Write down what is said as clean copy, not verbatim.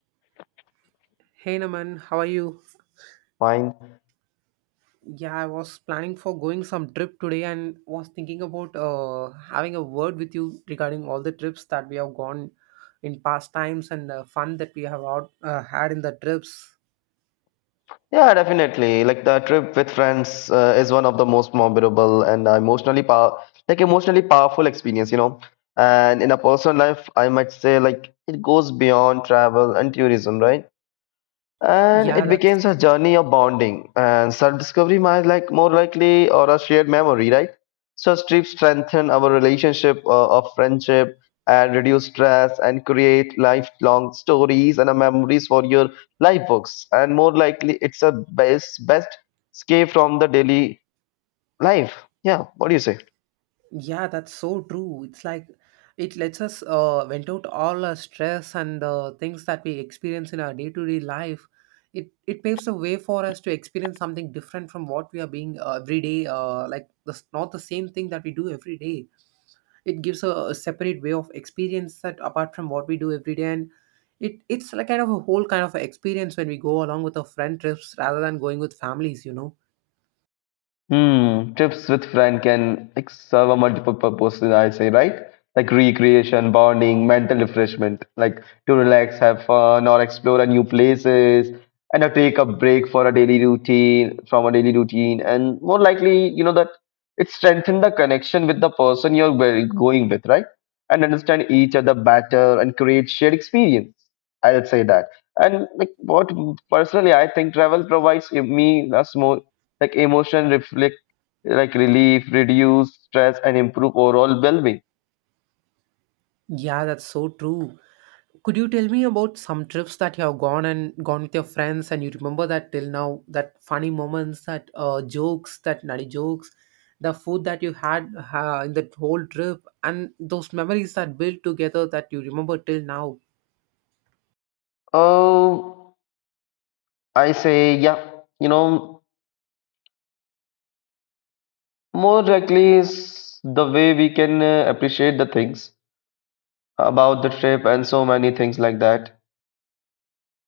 Hey Naman, how are you? Fine. Yeah, I was planning for going some trip today and was thinking about having a word with you regarding all the trips that we have gone in past times and the fun that we have out, had in the trips. Yeah, definitely. Like the trip with friends is one of the most memorable and emotionally power, like emotionally powerful experience, you know. And in a personal life, I might say like it goes beyond travel and tourism, right? And Yeah, it that's. becomes a journey of bonding and self-discovery, might like more likely, or a shared memory, right? Such trips strengthen our relationship of friendship, and reduce stress and create lifelong stories and memories for your life books. And more likely it's a best escape from the daily life. Yeah, what do you say? Yeah, that's so true. It's like it lets us vent out all our stress and the things that we experience in our day-to-day life. It paves the way for us to experience something different from what we are being every day. Like this, not the same thing that we do every day. It gives a separate way of experience that apart from what we do every day, and it's like kind of a whole kind of experience when we go along with our friend trips rather than going with families. You know. Hmm, trips with friend can like serve a multiple purpose, I say, right? Like recreation, bonding, mental refreshment, like to relax, have fun, or explore a new places, and or take a break for a daily routine, from a daily routine. And more likely, you know that it strengthens the connection with the person you're going with, right? And understand each other better and create shared experience. I'll say that. And like what personally I think travel provides me a small, like emotion reflect, like relief, reduce stress, and improve overall well-being. Yeah, that's so true. Could you tell me about some trips that you have gone and gone with your friends and you remember that till now, that funny moments, that jokes, that nutty jokes, the food that you had in that whole trip, and those memories that built together that you remember till now? Oh, I say, yeah, you know, more directly is the way we can appreciate the things about the trip and so many things like that.